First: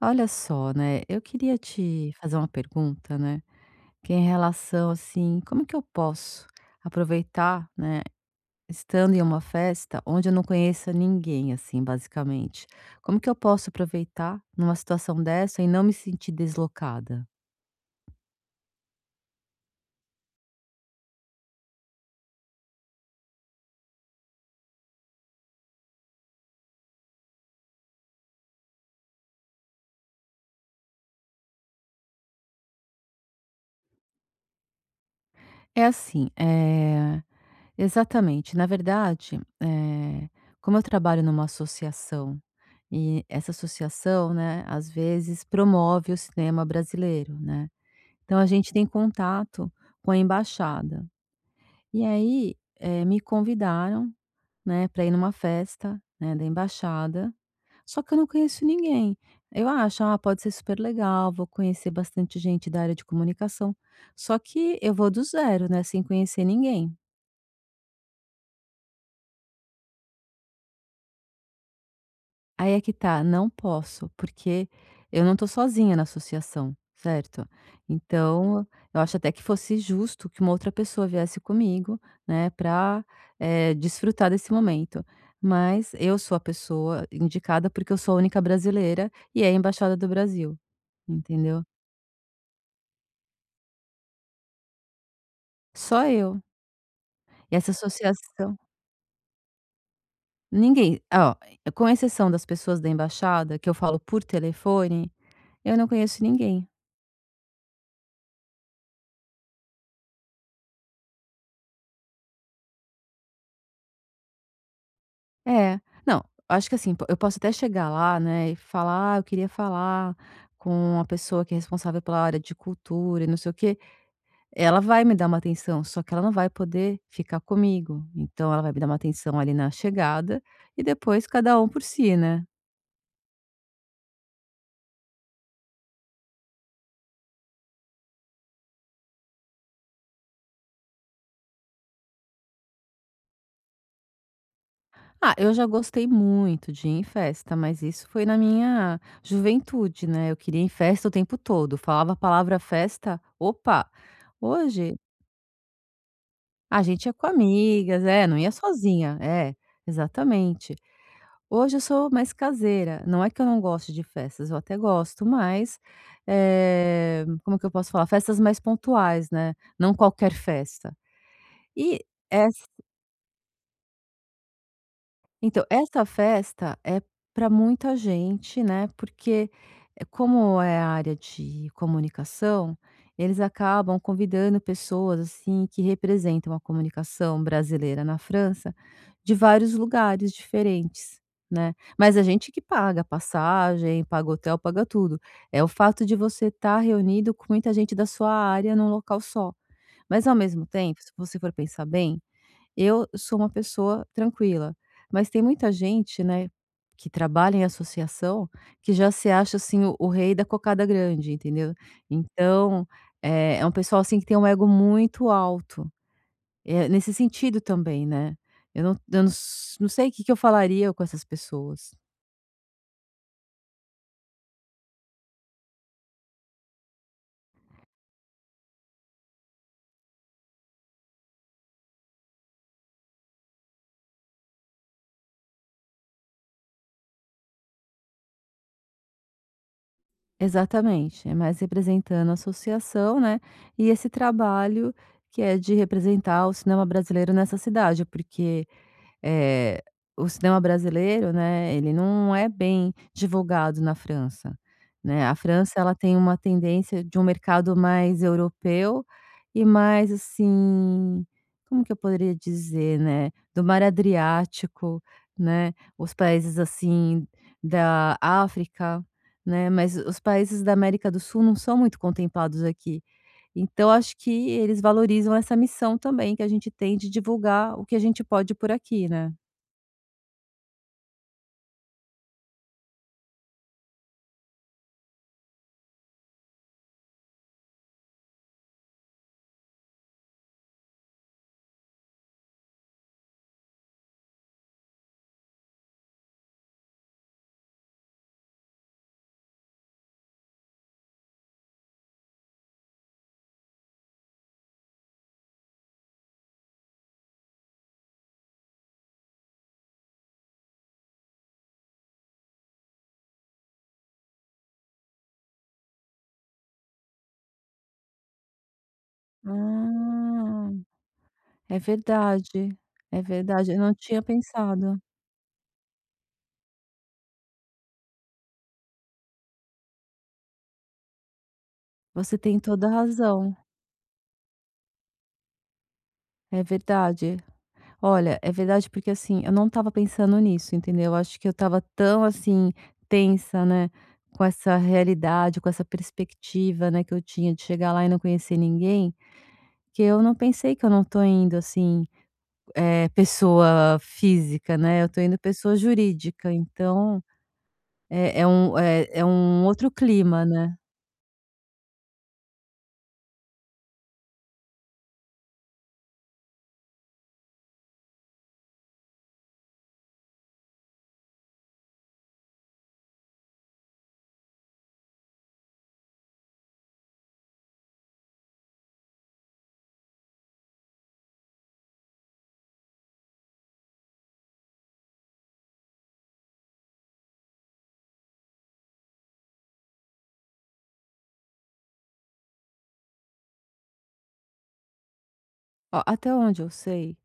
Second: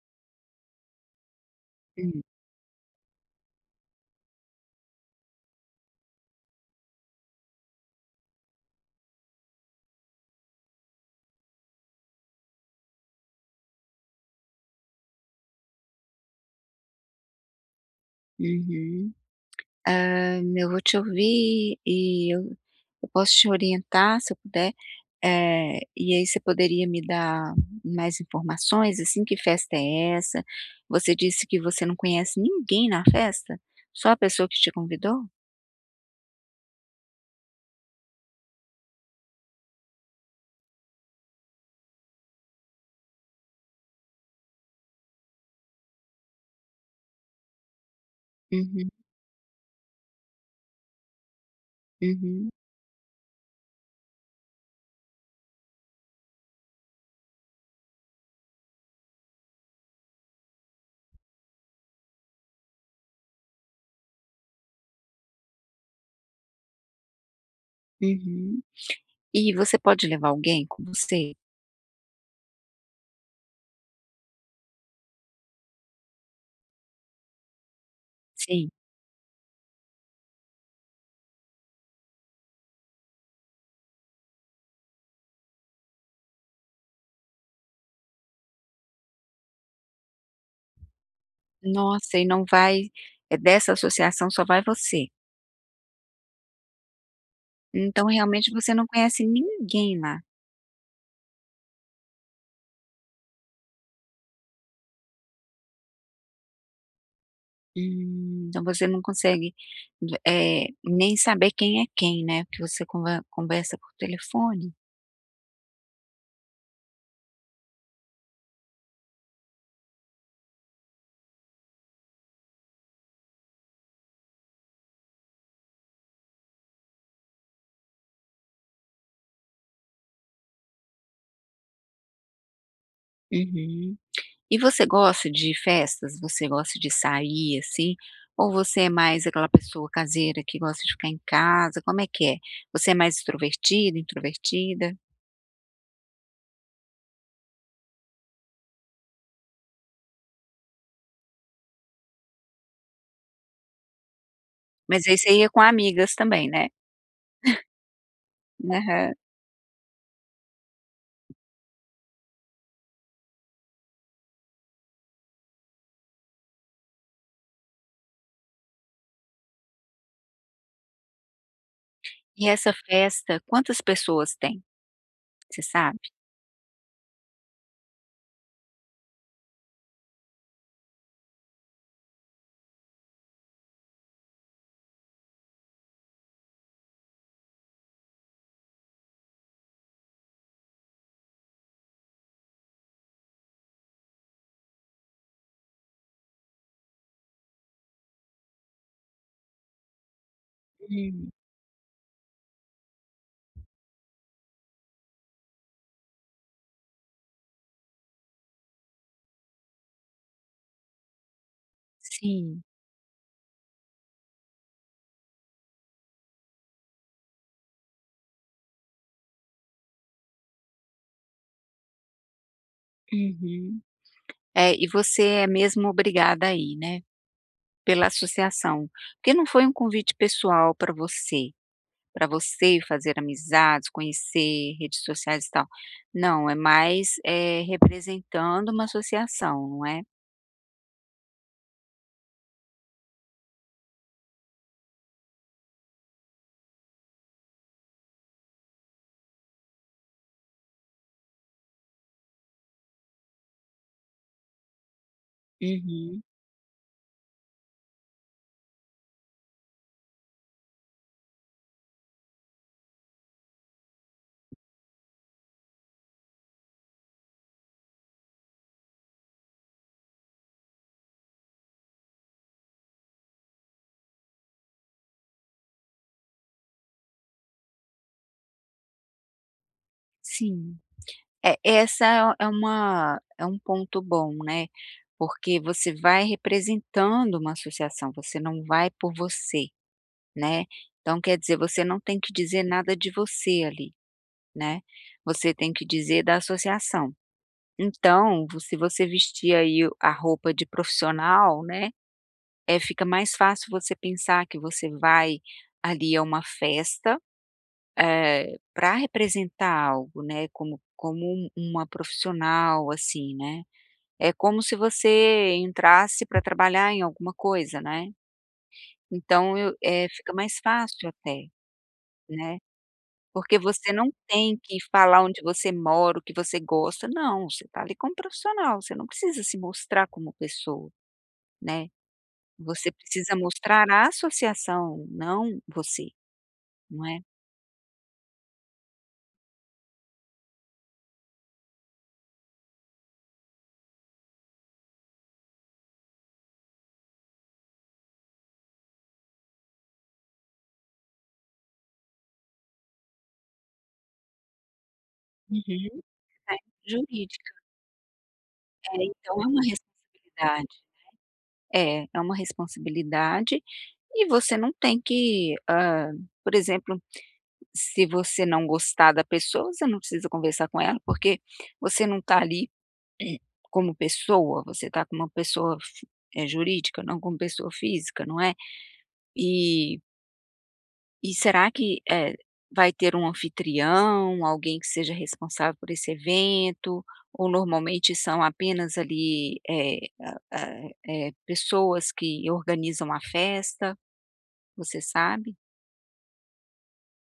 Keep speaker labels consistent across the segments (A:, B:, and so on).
A: Olha só, né, eu queria te
B: Hum,
A: fazer uma pergunta, né, que é em relação, assim, como que eu posso aproveitar, né, estando em uma festa onde eu não conheça ninguém, assim, basicamente? Como que eu posso aproveitar numa situação dessa e não me sentir deslocada?
B: uhum. Ah, eu vou te ouvir e eu posso te orientar se eu puder, e aí você poderia me dar mais informações, assim, que festa é essa? Você disse que você não conhece ninguém na festa? Só a pessoa que te convidou?
A: É assim, é, exatamente. Na verdade, é, como eu trabalho numa associação e essa associação, né, às vezes promove o cinema brasileiro, né? Então a gente tem
B: Uhum,
A: contato com a embaixada. E
B: uhum,
A: aí, me convidaram, né, para ir numa festa, né, da embaixada, só que eu não conheço ninguém. Eu acho: "Ah, pode ser super legal, vou conhecer bastante gente da área de comunicação", só que eu vou do zero, né, sem conhecer ninguém.
B: uhum. E você pode levar alguém com você?
A: Aí é que tá, não posso, porque eu não tô sozinha na associação, certo? Então,
B: Sim.
A: eu acho até que fosse justo que uma outra pessoa viesse comigo, né, pra desfrutar desse momento. Mas eu sou a pessoa indicada porque eu sou a única brasileira e é a embaixada do Brasil, entendeu?
B: Nossa, e não vai é dessa associação só vai você.
A: Só eu. E essa
B: Então realmente
A: associação,
B: você não conhece ninguém lá.
A: ninguém, ó, com exceção das pessoas da embaixada que eu falo por telefone, eu não conheço ninguém.
B: Então você não consegue, nem saber quem é quem, né, porque você conversa por telefone?
A: É. Não, acho que assim, po eu posso até chegar lá, né, e falar: "Ah, eu queria falar com a pessoa que é responsável pela área de cultura e não sei o quê". Ela vai me dar uma atenção, só que ela não vai poder ficar comigo. Então ela vai me dar uma atenção ali na chegada e depois cada um por si, né.
B: Uhum. E você gosta de festas? Você gosta de sair, assim? Ou você é mais aquela pessoa caseira que gosta de ficar em casa, como é que é? Você é mais extrovertida, introvertida?
A: Ah, eu já gostei muito de ir em festa, mas isso foi na minha juventude, né, eu queria ir em festa o tempo todo, falava a palavra festa, opa! Hoje
B: Mas aí você ia com amigas também, né?
A: a gente ia com amigas, é, não ia
B: Aham.
A: sozinha. É, exatamente. Hoje eu sou mais caseira, não é que eu não goste de festas, eu até gosto, mas, como que eu posso falar? Festas mais pontuais, né, não qualquer festa. E
B: E essa festa, quantas pessoas tem, você
A: então,
B: sabe?
A: essa festa é para muita gente, né? Porque como é a área de comunicação, eles acabam convidando pessoas assim que representam a comunicação brasileira na França de vários lugares diferentes, né? Mas a gente que paga passagem, paga hotel, paga tudo. É o fato de você estar reunido com muita gente da sua área num local só. Mas ao mesmo tempo, se
B: Hum,
A: você for pensar bem, eu sou uma pessoa tranquila, mas tem muita gente, né, que trabalha em associação, que já se acha, assim, o rei da cocada grande, entendeu.
B: sim.
A: Então, é um pessoal, assim, que tem um ego muito alto, nesse sentido também, né. Eu não s Não sei o que que eu falaria com essas pessoas.
B: Uhum. É, e você é mesmo obrigada a ir, né? Pela associação, porque não foi um convite pessoal para você fazer amizades, conhecer redes sociais e tal. Não, é mais, representando uma associação, não é?
A: Exatamente, é mais representando a associação, né, e esse trabalho que é de representar o cinema brasileiro nessa cidade, porque Eh, o cinema brasileiro, né, ele não é bem divulgado na França, né. A França, ela tem
B: Uhum,
A: uma tendência de um mercado mais europeu e mais, assim, como que eu poderia dizer, né, do mar Adriático, né, os países, assim, da África, né, mas os países da América do Sul não são muito contemplados aqui. Então acho que eles valorizam essa missão também que a gente tem de divulgar o que a gente pode por aqui, né.
B: sim. É, essa é é uma é um ponto bom, né, porque você vai representando uma associação, você não vai por você, né. Então quer dizer, você não tem que dizer nada de você ali, né, você tem que dizer da associação. Então, vo se você vestir aí a roupa de profissional, né, é fica mais fácil você pensar que você vai ali a uma festa, para representar algo, né, como uma profissional, assim, né. É como se você entrasse para trabalhar em alguma coisa, né. Então fica mais
A: Ah,
B: fácil até,
A: é
B: né,
A: verdade, é
B: porque
A: verdade, eu
B: você
A: não
B: não
A: tinha
B: tem que
A: pensado.
B: falar onde você mora, o que você gosta, não, você está ali como profissional, você não precisa se mostrar como pessoa. Né,
A: Você tem toda a
B: você precisa
A: razão,
B: mostrar a associação, não você,
A: é
B: não é?
A: verdade. Olha, é verdade porque, assim, eu não estava pensando nisso, entendeu? Eu acho que eu estava tão, assim, tensa, né, com essa realidade, com essa perspectiva, né, que eu tinha de chegar lá e não conhecer ninguém, que eu não pensei que eu não tô indo, assim, é pessoa física, né, eu tô indo
B: Uhum.
A: pessoa jurídica,
B: É,
A: então
B: jurídica.
A: é um
B: É,
A: é
B: então é uma
A: um outro clima,
B: responsabilidade.
A: né.
B: É, é uma responsabilidade e você não tem que, por exemplo, se você não gostar da pessoa, você não precisa conversar com ela, porque você não está ali eh, como pessoa, você está com uma pessoa jurídica, não como pessoa física, não é? E E será que, vai ter um anfitrião, alguém que seja responsável por esse evento, ou normalmente são apenas ali, pessoas que organizam a festa, você sabe?
A: Ó, até onde eu sei,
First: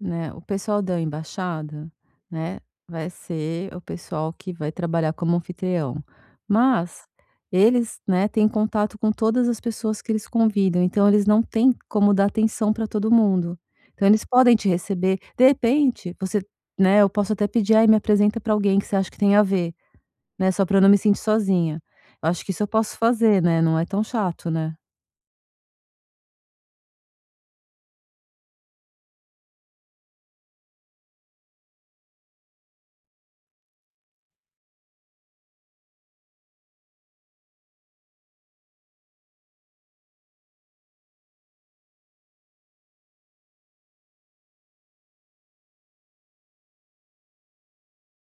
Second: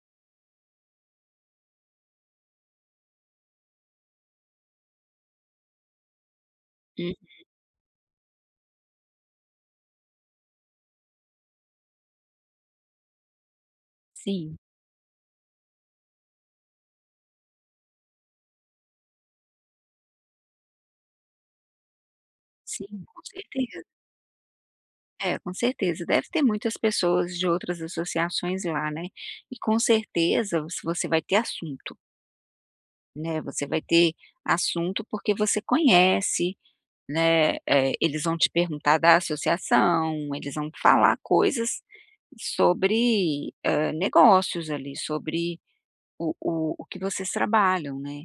A: né, o pessoal da embaixada, né, vai ser o pessoal que vai trabalhar como anfitrião. Mas
B: Hum,
A: eles, né, têm contato com todas as pessoas que eles convidam, então eles não têm como dar atenção para todo mundo. Então eles podem
B: sim,
A: te receber. De repente, você né, eu posso até pedir: "Ai, me apresenta para alguém que você acha que tem a ver", né, só para eu não me sentir sozinha. Eu acho que isso eu posso
B: sim, com
A: fazer, né, não
B: certeza.
A: é tão chato, né?
B: É, com certeza, deve ter muitas pessoas de outras associações lá, né. E com certeza, se você vai ter assunto, né, você vai ter assunto porque você conhece. Né, eles vão te perguntar da associação, eles vão falar coisas sobre, negócios ali, sobre o que vocês trabalham, né.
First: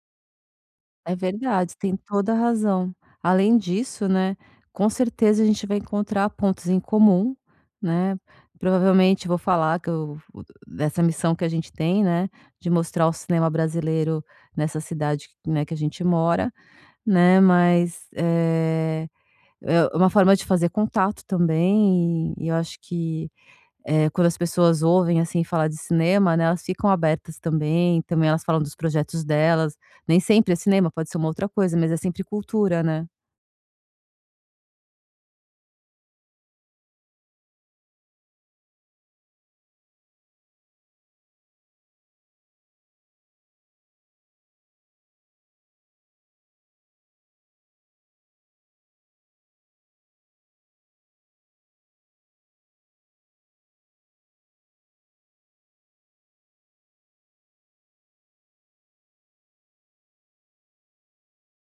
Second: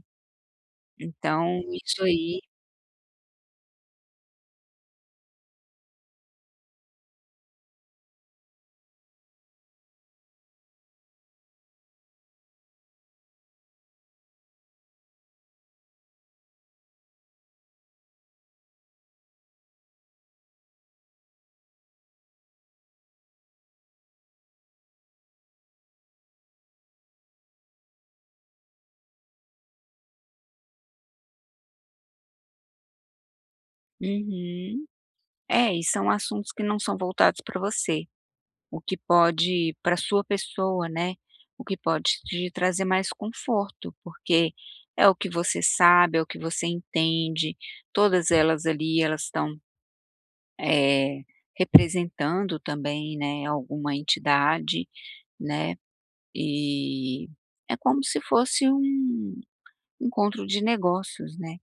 A: É
B: Então
A: verdade, tem
B: isso
A: toda a
B: aí
A: razão. Além disso, né, com certeza a gente vai encontrar pontos em comum, né, provavelmente vou falar que eu dessa missão que a gente tem, né, de mostrar o cinema brasileiro nessa cidade, né, que a gente mora, né, mas, é uma forma de fazer contato também e eu acho que quando as pessoas ouvem, assim, falar de cinema, né, elas ficam abertas também, também elas falam dos projetos delas, nem sempre é cinema, pode ser uma outra coisa, mas é sempre cultura, né.
B: uhum. É, e são assuntos que não são voltados para você, o que pode para sua pessoa, né, o que pode te trazer mais conforto, porque é o que você sabe, é o que você entende, todas elas ali, elas estão eh, representando também, né, alguma entidade, né, e é como se fosse um encontro de negócios, né,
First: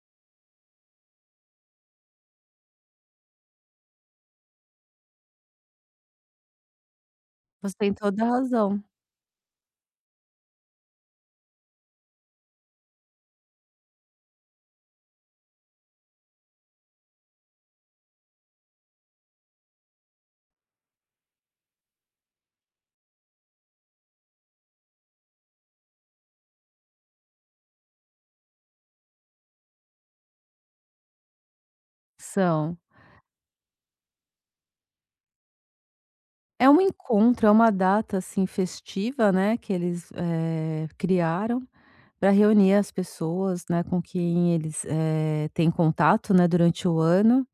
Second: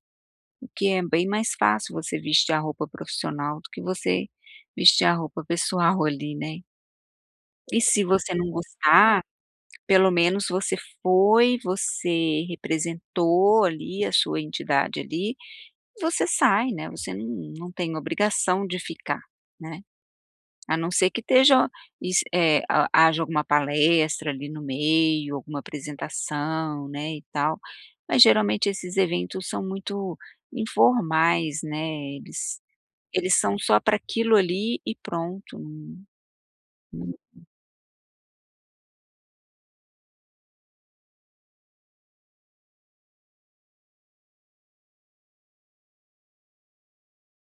B: o que é bem mais fácil você vestir a roupa profissional do que você vestir a roupa pessoal ali, né.
A: Você
B: E
A: tem
B: se
A: toda a
B: você não
A: razão.
B: gostar, pelo menos você foi, você representou ali a sua entidade ali, você sai, né, você não tem obrigação de ficar, né. A não ser que esteja is eh, ha haja alguma palestra ali no meio, alguma apresentação, né, e tal, mas geralmente esses eventos são muito informais, né, eles
A: São.
B: eles são só para aquilo ali e pronto, num
A: É um
B: num
A: encontro, é uma data, assim, festiva, né, que eles, criaram para reunir as pessoas, né, com quem eles, têm contato, né, durante o ano.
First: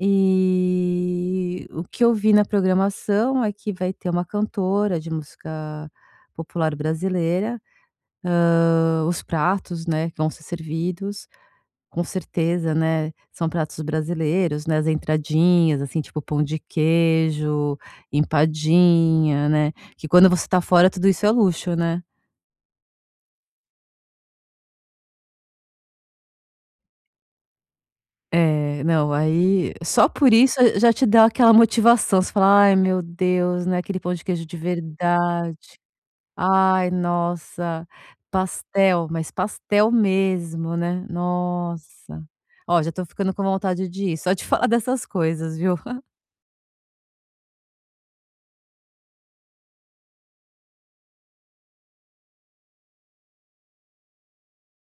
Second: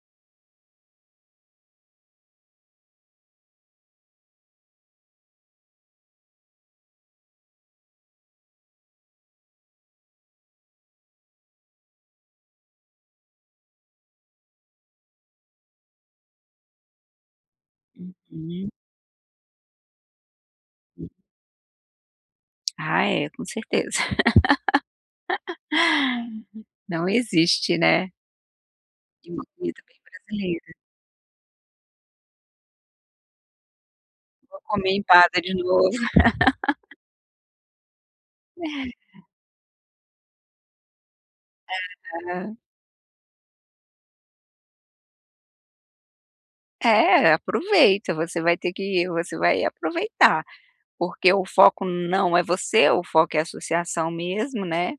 A: E o que eu vi na programação é que vai ter uma cantora de música popular brasileira, hã, os pratos, né, que vão ser servidos, com certeza, né, são pratos brasileiros, né, as entradinhas, assim, tipo pão de queijo,
B: uhum.
A: empadinha, né, que quando você tá fora tudo isso é luxo, né.
B: Ah, é, com certeza. Não existe, né,
A: É, não,
B: e uma
A: aí
B: comida bem
A: só por isso
B: brasileira.
A: já te dá aquela motivação, você fala: "Ai meu Deus, né, aquele pão de queijo de
B: Vou comer empada de
A: verdade".
B: novo.
A: Ai, nossa, pastel, mas pastel mesmo, né. Nossa.
B: Ah,
A: Ó, já tô ficando com vontade de ir, só de falar dessas coisas, viu.
B: é, aproveita, você vai aproveitar. Porque o foco não é você, o foco é a associação mesmo, né,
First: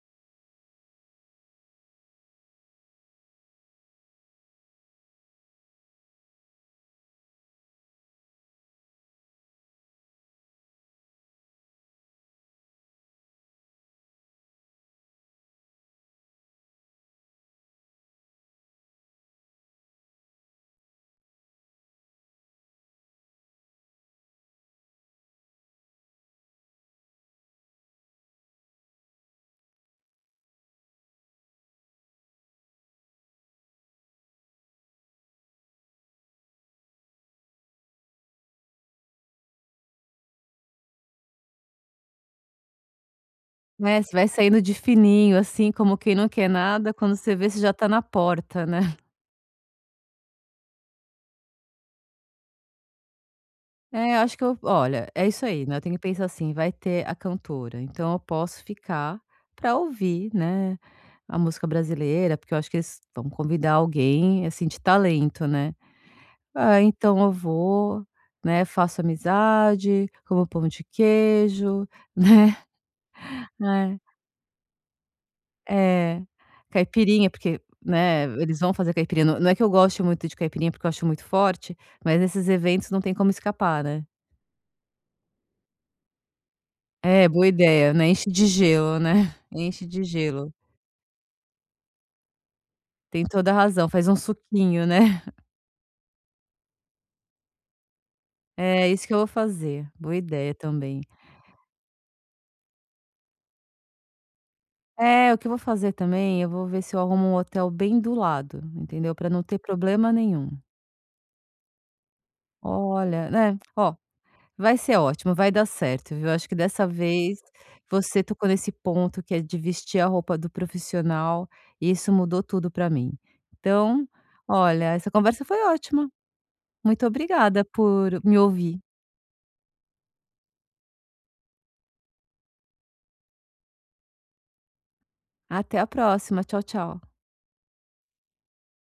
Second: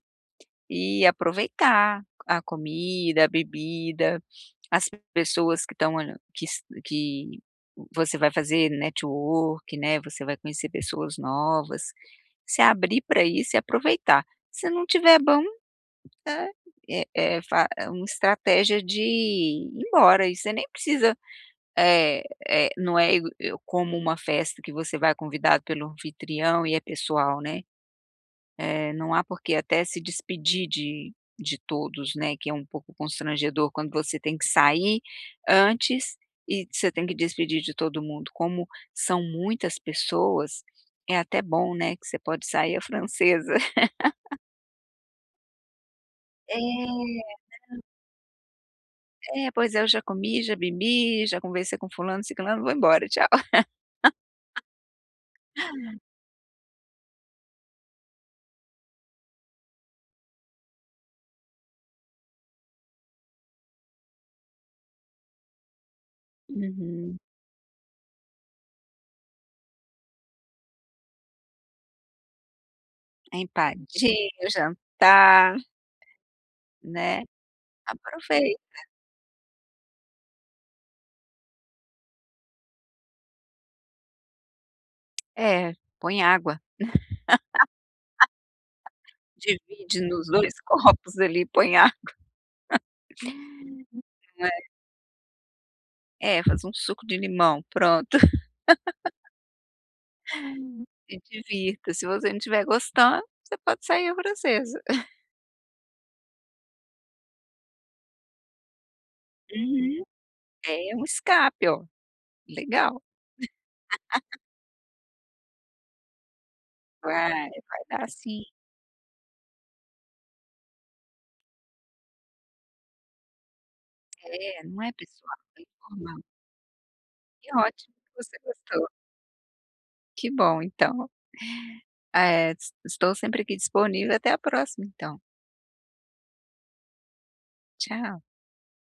B: e aproveitar a comida, a bebida, as pessoas que estão olha que você vai fazer network, né, você vai conhecer pessoas novas, se abrir para isso e aproveitar. Se não tiver bom, é eh eh, fa é uma estratégia de ir embora e você nem precisa é, é, não é igu eu como uma festa que você vai convidado pelo anfitrião e é pessoal, né. Não há por que até se despedir de todos, né, que é um pouco constrangedor quando você tem que sair antes e você tem que despedir de todo mundo. Como são muitas pessoas, é até bom, né, que você pode sair à francesa.
A: Né, você vai saindo de fininho, assim, como quem não quer
B: É,
A: nada, quando você vê, você já tá na porta, né.
B: é, pois é, eu já comi, já bebi, já conversei com fulano, ciclano, vou embora, tchau.
A: É, eu acho que eu olha, é isso aí, né, eu tenho que pensar assim, vai ter a cantora, então eu posso ficar pra ouvir, né, a música brasileira, porque eu acho que eles vão convidar alguém, assim, de talento, né. Ah,
B: Uhum.
A: então eu vou, né, faço amizade, como pão de queijo, né,
B: A
A: né.
B: empadinha, o jantar.
A: É,
B: Né,
A: caipirinha, porque, né,
B: aprovei
A: eles vão fazer caipirinha, não é que eu goste muito de caipirinha, porque eu acho muito forte, mas nesses eventos não tem como escapar, né.
B: é, põe água,
A: É, boa ideia, né, enche de gelo, né, enche
B: divide
A: de
B: nos
A: gelo.
B: 2 copos ali, põe água,
A: Tem toda a razão, faz um
B: né?
A: suquinho, né.
B: É, faz um suco de limão, pronto,
A: É, isso que eu vou fazer, boa ideia também.
B: se divirta, se você não estiver gostando, você pode sair à francesa.
A: É, o que eu vou fazer também, eu vou ver se eu arrumo um hotel bem do lado, entendeu, pra não ter
B: Uhum,
A: problema nenhum.
B: é um escape, ó, legal.
A: Olha, né, ó, vai ser ótimo, vai dar certo, viu. Acho que dessa
B: Vai,
A: vez
B: vai dar
A: você
B: sim,
A: tocou nesse ponto que é de vestir a roupa do profissional, e isso mudou tudo pra mim. Então,
B: é, não
A: olha,
B: é
A: essa
B: pessoal,
A: conversa foi
B: é
A: ótima.
B: informal.
A: Muito
B: Que
A: obrigada
B: ótimo que
A: por
B: você
A: me ouvir.
B: gostou, que bom então, eh, estou sempre aqui disponível, até a próxima então,
A: Até a próxima. Tchau, tchau.
B: tchau.